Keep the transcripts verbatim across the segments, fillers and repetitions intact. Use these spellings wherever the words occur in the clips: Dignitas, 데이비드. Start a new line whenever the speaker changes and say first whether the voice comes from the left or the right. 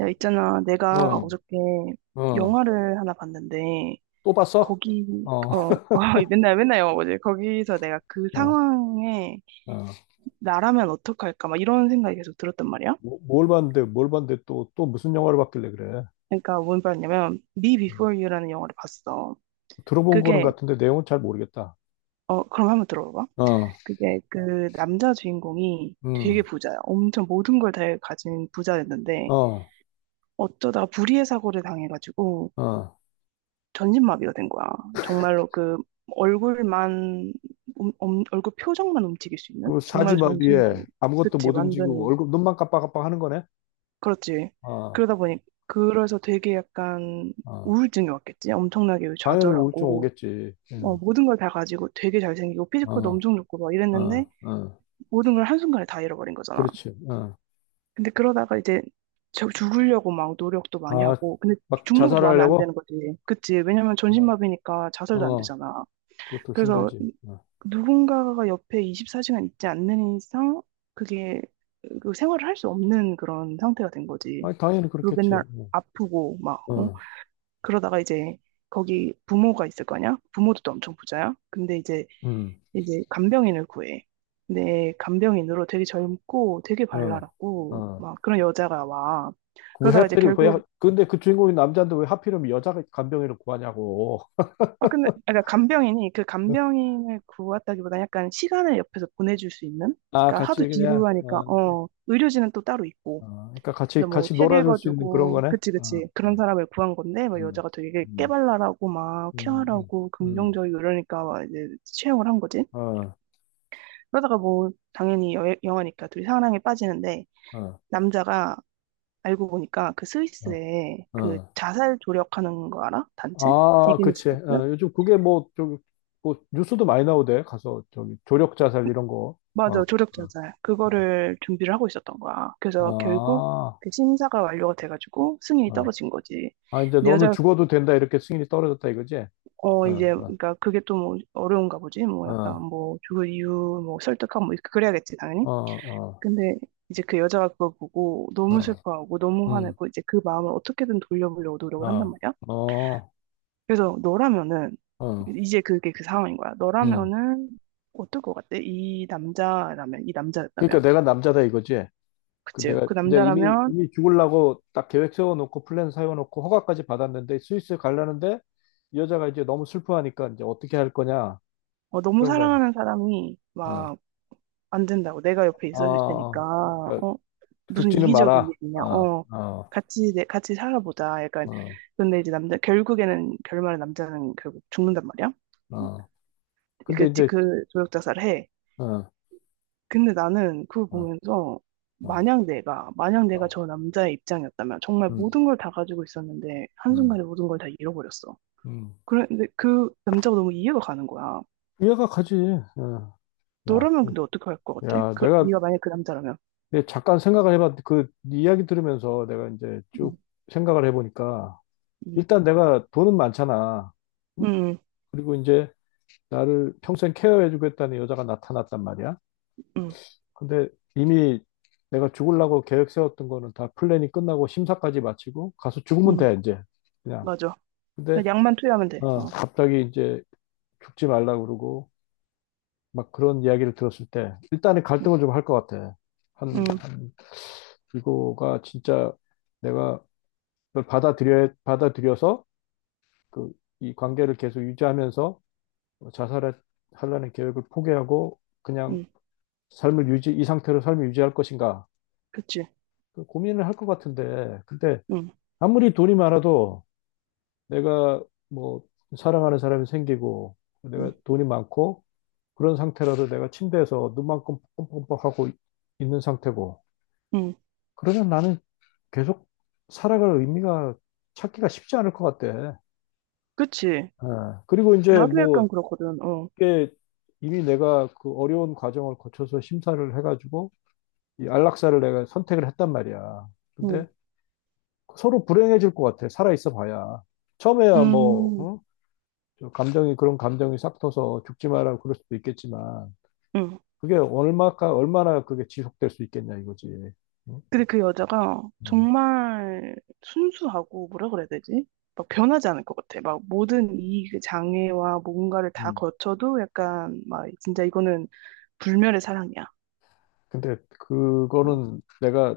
right: 야, 있잖아. 내가
left: 어,
right: 어저께
left: 어,
right: 영화를 하나 봤는데,
left: 또 봤어?
right: 거기,
left: 어,
right: 어, 어, 맨날, 맨날 영화 보지. 거기서 내가 그
left: 어,
right: 상황에
left: 어.
right: 나라면 어떡할까? 막 이런 생각이 계속 들었단 말이야.
left: 뭐- 뭘 봤는데, 뭘 봤는데 또, 또 무슨 영화를 봤길래 그래?
right: 그러니까 뭔 말이냐면, Me
left: 음.
right: Before You라는 영화를 봤어.
left: 들어본 거는
right: 그게,
left: 같은데 내용은 잘 모르겠다.
right: 어, 그럼 한번 들어봐.
left: 어,
right: 그게 그 남자 주인공이 되게
left: 음,
right: 부자야. 엄청 모든 걸 다 가진 부자였는데,
left: 어,
right: 어쩌다가 불의의 사고를 당해가지고,
left: 어.
right: 전신마비가 된 거야. 정말로 그 얼굴만 음, 음, 얼굴 표정만 움직일 수 있는
left: 그리고
right: 정말로 전신마비.
left: 사지마비에 아무것도
right: 그치,
left: 못 움직이고
right: 완전히
left: 얼굴, 눈만 깜빡깜빡 하는 거네?
right: 그렇지.
left: 어,
right: 그러다 보니 그래서 되게 약간
left: 어.
right: 우울증이 왔겠지. 엄청나게
left: 당연히 우울증
right: 좌절하고,
left: 오겠지.
right: 어,
left: 음,
right: 모든 걸 다 가지고 되게 잘생기고 피지컬도
left: 어,
right: 엄청 좋고 막 이랬는데
left: 어, 어.
right: 모든 걸 한순간에 다 잃어버린 거잖아.
left: 그렇지. 어.
right: 근데 그러다가 이제 저 죽으려고 막 노력도 많이
left: 아,
right: 하고. 근데
left: 막
right: 죽는 음. 것도 마음에 안
left: 자살하려고?
right: 드는 거지. 그치? 왜냐면
left: 어,
right: 전신마비니까 자살도 안
left: 어.
right: 되잖아.
left: 그것도
right: 그래서
left: 힘들지. 어.
right: 누군가가 옆에 이십사 시간 있지 않는 이상 그게 그 생활을 할 수 없는 그런 상태가 된 거지.
left: 아니, 당연히
right: 그리고
left: 그렇겠지.
right: 맨날 아프고 막
left: 어,
right: 어?
left: 어.
right: 그러다가 이제 거기 부모가 있을 거냐? 부모도 또 엄청 부자야. 근데 이제
left: 음.
right: 이제 간병인을 구해. 근데 간병인으로 되게 젊고 되게
left: 어,
right: 발랄하고
left: 어.
right: 막 그런 여자가 와.
left: 그 왜
right: 그러다가 이제
left: 하필이, 왜, 하-
right: 결국
left: 근데 그 주인공이 남자인데 왜 하필이면 여자 간병인을 구하냐고.
right: 아, 근데, 아, 그러니까 간병인이 그 간병인을 구했다기보다 약간 시간을 옆에서 보내줄 수 있는?
left: 아,
right: 그러니까
left: 같이
right: 하도
left: 그냥,
right: 지루하니까,
left: 어,
right: 어, 의료진은 또 따로 있고.
left: 어, 그러니까 같이,
right: 그래서 뭐
left: 같이
right: 책
left: 놀아줄 수 있는 그런
right: 읽어주고,
left: 거네.
right: 그치,
left: 어,
right: 그치. 그런
left: 어,
right: 사람을 구한 건데, 막
left: 어,
right: 여자가 되게
left: 음,
right: 깨발랄하고, 막
left: 음, 음,
right: 케어하고,
left: 음,
right: 긍정적이고 이러니까 막 이제 채용을 한 거지.
left: 어,
right: 그러다가 뭐, 당연히 여, 영화니까 둘이 사랑에 빠지는데,
left: 어,
right: 남자가 알고 보니까 그
left: 어,
right: 스위스에 그
left: 어.
right: 자살 조력하는 거 알아? 단체?
left: 아, 그치.
right: 디그니스트?
left: 어, 요즘 그게 뭐, 저기, 뭐, 뉴스도 많이 나오대. 가서, 저기, 조력 자살 이런 거. 어, 어,
right: 맞아, 조력 자살. 그거를 준비를 하고 있었던 거야. 그래서 결국
left: 어.
right: 그 심사가 완료가 돼가지고 승인이
left: 아, 어.
right: 떨어진 거지.
left: 아, 이제
right: 근데
left: 너는
right: 여자,
left: 죽어도 된다. 이렇게 승인이 떨어졌다 이거지?
right: 어,
left: 어,
right: 이제,
left: 어,
right: 그러니까 그게 또 뭐 어려운가 보지. 뭐 약간
left: 어.
right: 뭐 그 이유, 뭐 설득하고 뭐 그래야겠지, 당연히.
left: 어, 어,
right: 근데 이제 그 여자가 그걸 보고 너무
left: 어,
right: 슬퍼하고 너무
left: 음,
right: 화내고 이제 그 마음을 어떻게든 돌려보려고 노력을 한단
left: 어,
right: 말이야.
left: 어,
right: 그래서 너라면은,
left: 어,
right: 이제 그게 그 상황인 거야.
left: 음.
right: 너라면은 어떨 것 같아? 이 남자라면, 이 남자였다면.
left: 그러니까 내가 남자다 이거지. 그
right: 그치?
left: 내가
right: 그
left: 이제 이미
right: 남자라면,
left: 이미 죽으려고 딱 계획 세워놓고 플랜 세워놓고 허가까지 받았는데 스위스 가려는데 이 여자가 이제 너무 슬퍼하니까 이제 어떻게 할 거냐
right: 어, 너무
left: 그런 거 아니야.
right: 사랑하는 사람이 막 안 된다고 내가 옆에
left: 어,
right: 있어줄
left: 어,
right: 테니까,
left: 어. 그러니까
right: 어, 무슨
left: 죽지는
right: 이기적인
left: 마라.
right: 일이냐,
left: 어,
right: 어,
left: 어,
right: 같이 내 같이 살아보자, 약간.
left: 어,
right: 근데 이제 남자 결국에는 결말에 남자는 결국 죽는단 말이야.
left: 어.
right: 그
left: 근데
right: 게
left: 이제
right: 그 조력자살을 해.
left: 어, 어,
right: 근데 나는 그걸 보면서
left: 어,
right: 만약 내가 만약 내가
left: 어.
right: 저 남자의 입장이었다면, 정말
left: 음,
right: 모든 걸 다 가지고 있었는데
left: 음,
right: 한순간에 모든 걸 다 잃어버렸어.
left: 음.
right: 그런데 그 남자가 너무 이해가 가는 거야.
left: 이해가 가지. 어. 야,
right: 너라면
left: 그-
right: 근데 어떻게 할 것 같아?
left: 야,
right: 그
left: 내가
right: 네가 만약 그 남자라면.
left: 근데 잠깐 생각을 해봤는데 그 이야기 들으면서 내가 이제 쭉 생각을 해보니까
right: 음,
left: 일단 내가 돈은 많잖아. 응?
right: 음,
left: 그리고 이제 나를 평생 케어해주겠다는 여자가 나타났단 말이야.
right: 음,
left: 근데 이미 내가 죽으려고 계획 세웠던 거는 다 플랜이 끝나고 심사까지 마치고 가서 죽으면
right: 음, 음.
left: 돼, 이제. 그냥.
right: 맞아.
left: 근데,
right: 그냥 약만 투여하면 돼.
left: 어,
right: 어,
left: 갑자기 이제 죽지 말라 그러고 막 그런 이야기를 들었을 때 일단은
right: 음,
left: 갈등을 좀 할 것 같아. 한,
right: 음,
left: 한, 이거가 진짜 내가 그걸 받아들여, 받아들여서 그, 이 관계를 계속 유지하면서 자살을 하려는 계획을 포기하고 그냥
right: 음,
left: 삶을 유지, 이 상태로 삶을 유지할 것인가
right: 그치.
left: 그 고민을 할 것 같은데 근데
right: 음,
left: 아무리 돈이 많아도 내가 뭐 사랑하는 사람이 생기고
right: 음,
left: 내가 돈이 많고 그런 상태라도 내가 침대에서 눈만 껌뻑껌뻑하고 있는 상태고
right: 음,
left: 그러면 나는 계속 살아갈 의미가 찾기가 쉽지 않을 것 같대.
right: 그치.
left: 예. 그리고 이제
right: 나도 약간
left: 뭐
right: 그렇거든. 어,
left: 그게 이미 내가 그 어려운 과정을 거쳐서 심사를 해가지고 이 안락사를 내가 선택을 했단 말이야.
right: 음,
left: 근데 서로 불행해질 것 같아. 살아 있어 봐야. 처음에야 뭐,
right: 음,
left: 어? 저 감정이, 그런 감정이 싹 터서 죽지 마라 그럴 수도 있겠지만,
right: 음.
left: 그게 얼마까, 얼마나 그게 지속될 수 있겠냐 이거지. 응?
right: 근데 그 여자가
left: 어,
right: 정말 순수하고 뭐라 그래야 되지? 막 변하지 않을 것 같아. 막 모든 이 그 장애와 뭔가를 다
left: 음.
right: 거쳐도 약간 막 진짜 이거는 불멸의 사랑이야.
left: 근데
right: 어,
left: 그거는 내가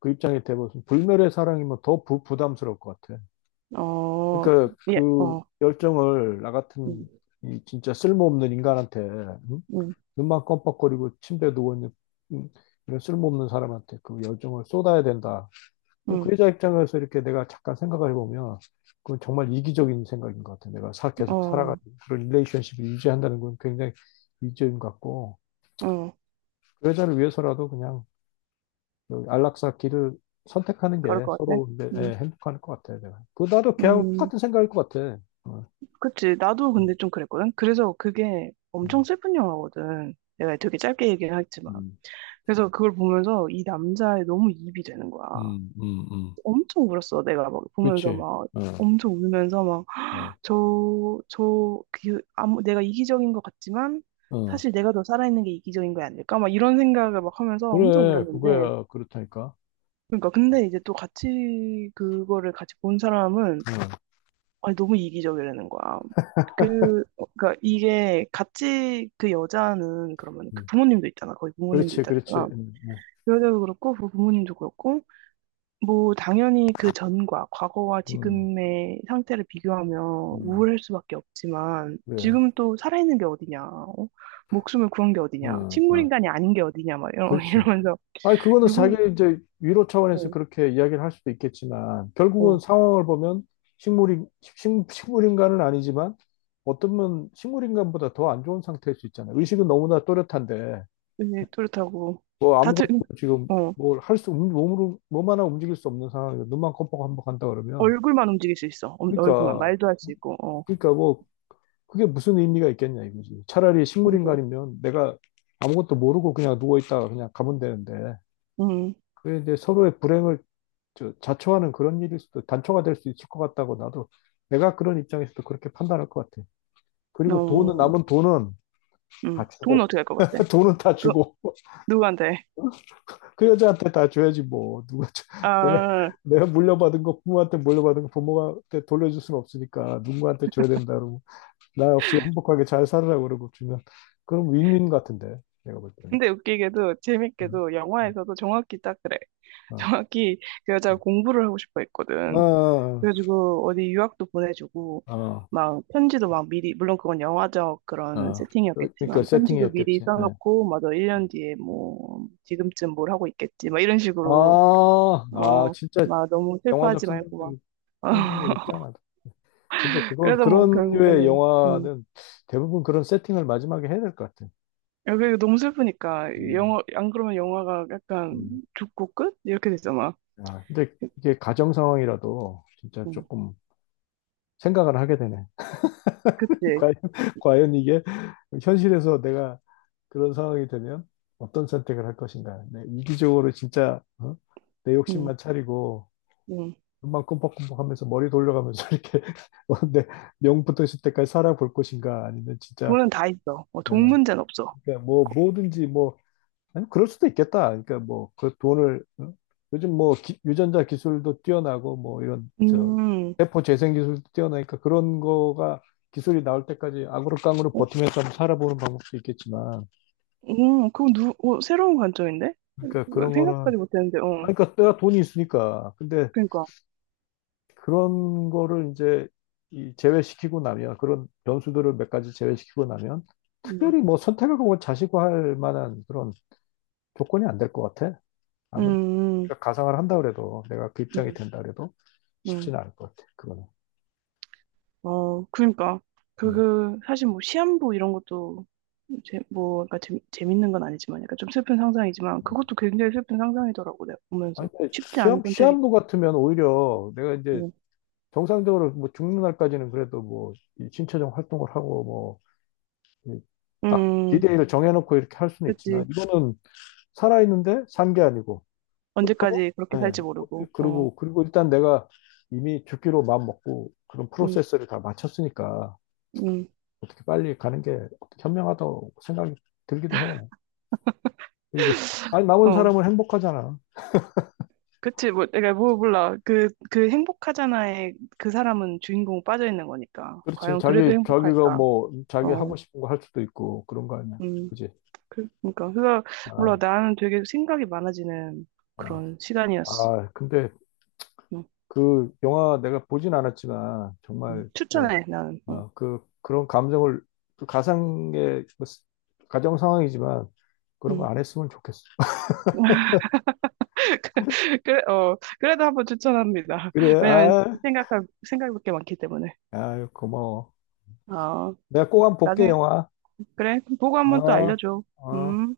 left: 그 입장에 대해서 불멸의 사랑이면 더 부, 부담스러울 것 같아.
right: 어,
left: 그러니까
right: 예,
left: 그
right: 어,
left: 열정을 나
right: 음,
left: 같은 이 진짜 쓸모없는 인간한테 응?
right: 음,
left: 눈만 껌뻑거리고 침대에 누워 있는 응? 이런 쓸모없는 사람한테 그 열정을 쏟아야 된다. 근데 그
right: 음,
left: 여자 입장에서 이렇게 내가 잠깐 생각을 해보면 그건 정말 이기적인 생각인 것 같아. 내가 사, 계속
right: 어,
left: 살아가지고 그런 릴레이션십을 유지한다는 건 굉장히 이기적인 것 같고
right: 어,
left: 그 여자를 위해서라도 그냥 여기 안락사 길을 선택하는
right: 그럴
left: 게
right: 것 같아.
left: 서로 이제,
right: 음.
left: 예, 행복할 것 같아. 내가 그 나도 걔하고
right: 음,
left: 똑같은 생각일 것 같아. 어.
right: 그치. 나도
left: 음,
right: 근데 좀 그랬거든. 그래서 그게 엄청
left: 음.
right: 슬픈 영화거든. 내가 되게 짧게 얘기를 했지만.
left: 음,
right: 그래서 그걸 보면서 이 남자에 너무 이입이 되는 거야.
left: 음, 음, 음.
right: 엄청 울었어. 내가 막 보면서
left: 그치.
right: 막
left: 어,
right: 엄청 울면서 막
left: 어,
right: 저, 저, 그, 아무, 내가 이기적인 것 같지만
left: 어.
right: 사실 내가 더 살아있는 게 이기적인 거 아닐까? 막 이런 생각을 막 하면서 엄청
left: 그래,
right: 울었는데.
left: 그거야. 그렇다니까.
right: 그러니까 근데 이제 또 같이 그거를 같이 본 사람은
left: 어,
right: 아니, 너무 이기적이라는 거야. 그, 어, 그러니까 이게 같이 그 여자는 그러면 그
left: 음.
right: 부모님도 있잖아. 거의 부모님도
left: 그렇지,
right: 있다
left: 그렇지.
right: 그랬잖아.
left: 음, 네.
right: 그 여자도 그렇고, 그 부모님도 그렇고, 뭐, 당연히 그 전과, 과거와
left: 음,
right: 지금의 상태를 비교하면
left: 음.
right: 우울할 수밖에 없지만,
left: 그래.
right: 지금 또 살아있는 게 어디냐, 어? 목숨을 구한 게 어디냐,
left: 어, 어.
right: 식물인간이 아닌 게 어디냐, 막 이러,
left: 그렇지.
right: 이러면서,
left: 아니, 그거는 자기
right: 누군,
left: 이제 위로 차원에서
right: 어,
left: 그렇게 이야기를 할 수도 있겠지만,
right: 어,
left: 결국은 상황을 보면 식물이, 식, 식물인간은 아니지만, 어쩌면 식물인간보다 더 안 좋은 상태일 수 있잖아요. 의식은 너무나 또렷한데,
right: 이제 그렇다고,
left: 뭐
right: 다들,
left: 아무것도 지금
right: 어,
left: 뭘 할 수, 없는 몸으로, 몸 하나 움직일 수 없는 상황이고, 눈만 껌뻑껌뻑 한다 그러면,
right: 얼굴만 움직일 수 있어. 어, 얼굴만,
left: 그러니까,
right: 말도 할 수 있고, 어.
left: 그러니까 뭐, 그게 무슨 의미가 있겠냐 이거지. 차라리
right: 음,
left: 식물인간이면 내가 아무것도 모르고 그냥 누워있다가 그냥 가면 되는데,
right: 음,
left: 그게 이제 서로의 불행을 저- 자초하는 그런 일일 수도, 단초가 될 수 있을 것 같다고 나도, 내가 그런 입장에서도 그렇게 판단할 것 같아. 그리고
right: 어,
left: 돈은, 남은 돈은
right: 음.
left: 다
right: 돈
left: 주고,
right: 어떻게 할 것 같아?
left: 돈은 다
right: 그,
left: 주고,
right: 누구한테?
left: 그 여자한테 다 줘야지 뭐 누가 줘- 내가
right: 아,
left: 내가 물려받은 거 부모한테 물려받은 거 부모한테 돌려줄 수는 없으니까 누구한테 줘야 된다 그러고 나 없이 행복하게 잘 살으라고 그러고 주면 그럼 윈윈 같은데 내가 볼 때는
right: 근데 웃기게도,
left: 음,
right: 재밌게도,
left: 음,
right: 영화에서도 정확히 딱 그래.
left: 어,
right: 정확히 그 여자가 공부를 하고 싶어 했거든.
left: 어,
right: 그래가지고, 어디 유학도 보내주고,
left: 어, 어,
right: 막, 편지도 막 미리, 물론 그건 영화적 그런
left: 어. 그러니까
right: 세팅이었겠지만, 편지도 미리
left: 세팅이었겠지 예.
right: 써놓고, 맞아, 일 년 뒤에 뭐, 지금쯤 뭘 하고 있겠지, 막 이런
left: 아,
right: 식으로,
left: 아
right: 어,
left: 진짜
right: 막 너무
left: 영화적
right: 슬퍼하지 말고,
left: 상상력이
right: 막.
left: 상상력이 뛰어나다 근데 그거
right: 그래서 뭐,
left: 그런 류의
right: 결국에는, 음,
left: 영화는 대부분 그런 세팅을 마지막에 해야 될 것 같아
right: 여기 너무 슬프니까 영
left: 음,
right: 화 안 그러면 영화가 약간
left: 음.
right: 죽고 끝 이렇게 되잖아.
left: 야, 근데 이게 가정 상황이라도 진짜
right: 응,
left: 조금 생각을 하게 되네.
right: 그치?
left: 과연, 과연 이게 현실에서 내가 그런 상황이 되면 어떤 선택을 할 것인가. 네, 이기적으로 진짜 어? 내
right: 응,
left: 욕심만 차리고
right: 응.
left: 눈만 끔뻑끔뻑 하면서 머리 돌려가면서 이렇게 어, 내 명부터 있을 때까지 살아볼 것인가 아니면 진짜
right: 돈은 다 있어. 어,
left: 어,
right: 돈 문제는 없어.
left: 그러니까 뭐
right: 거-
left: 뭐든지 뭐 아니, 그럴 수도 있겠다. 그러니까 뭐, 그 돈을, 응? 요즘 뭐, 기- 유전자 기술도 뛰어나고, 뭐, 이런, 저,
right: 음,
left: 세포 재생 기술도 뛰어나니까 그런 거가 기술이 나올 때까지 아그로깡으로
right: 어,
left: 버티면서 한번 살아보는 방법도 있겠지만,
right: 음, 그거 누, 어, 새로운 관점인데?
left: 그러니까
right: 어,
left: 그런 거는,
right: 생각까지 못했는데, 어,
left: 아니, 그러니까 내가 돈이 있으니까. 근데
right: 그러니까,
left: 그런 거를 이제 이 제외시키고 나면, 그런 변수들을 몇 가지 제외시키고 나면,
right: 음,
left: 특별히 뭐 선택하고 자시고 할 만한 그런 조건이 안 될 것 같아.
right: 음,
left: 아무리
right: 음,
left: 우리가 가상을 한다 그래도 내가 그 입장이
right: 음,
left: 된다 그래도
right: 음.
left: 쉽지는 않을 것 같아. 그거는.
right: 어, 그러니까 그,
left: 음.
right: 그 사실 뭐 시한부 이런 것도 재, 뭐, 그러니까 재, 재밌는 건 아니지만, 약간 좀 슬픈 상상이지만,
left: 음.
right: 그것도 굉장히 슬픈 상상이더라고, 내가
left: 아니
right: 보면서.
left: 근데
right: 쉽지 않은
left: 시험
right: 선택이.
left: 시험부 같으면 오히려 내가 이제
right: 음,
left: 정상적으로 뭐 죽는 날까지는 그래도 뭐이 신체적 활동을 하고 뭐딱
right: 음,
left: 디데이를 정해놓고 이렇게 할 수는 있지만
right: 그치.
left: 이거는 살아있는데 산 게 아니고 그렇다고
right: 언제까지 그렇게
left: 네.
right: 살지
left: 어떻게
right: 모르고, 어,
left: 그리고 그리고 일단 내가 이미 죽기로 마음 먹고 그런
right: 음,
left: 프로세스를 다 마쳤으니까
right: 음,
left: 어떻게 빨리 가는 게 현명하다고 생각이 들기도 해. 그리고 아니 남은
right: 어,
left: 사람은 행복하잖아.
right: 그치. 뭐, 내가 뭐 몰라. 그, 그 행복하잖아에 그 사람은 주인공 빠져 있는 거니까.
left: 그렇지.
right: 과연 그래도
left: 자기 자기가
right: 행복할까?
left: 뭐 자기 하고
right: 어,
left: 싶은 거 할 수도 있고 그런 거 아니야.
right: 음,
left: 그지?
right: 그, 그니까. 그래서,
left: 아,
right: 몰라. 나는 되게 생각이 많아지는
left: 어.
right: 그런 시간이었어.
left: 아, 근데
right: 음,
left: 그 영화 내가 보진 않았지만
right: 음.
left: 정말 진짜
right: 추천해, 나는. 어,
left: 어, 그 그런 감정을 그 가상의 그 스- 가정 상황이지만 그런 거
right: 음.
left: 안 했으면 좋겠어.
right: 그래, 어, 그래도 한번 추천합니다.
left: 그래.
right: 왜냐면
left: 아,
right: 생각할, 생각할 게 많기 때문에.
left: 아유, 고마워.
right: 어,
left: 내가 꼭 한번 볼게
right: 나중에
left: 영화.
right: 그래, 그럼 보고 한 번 또
left: 어,
right: 알려줘.
left: 어.
right: 음.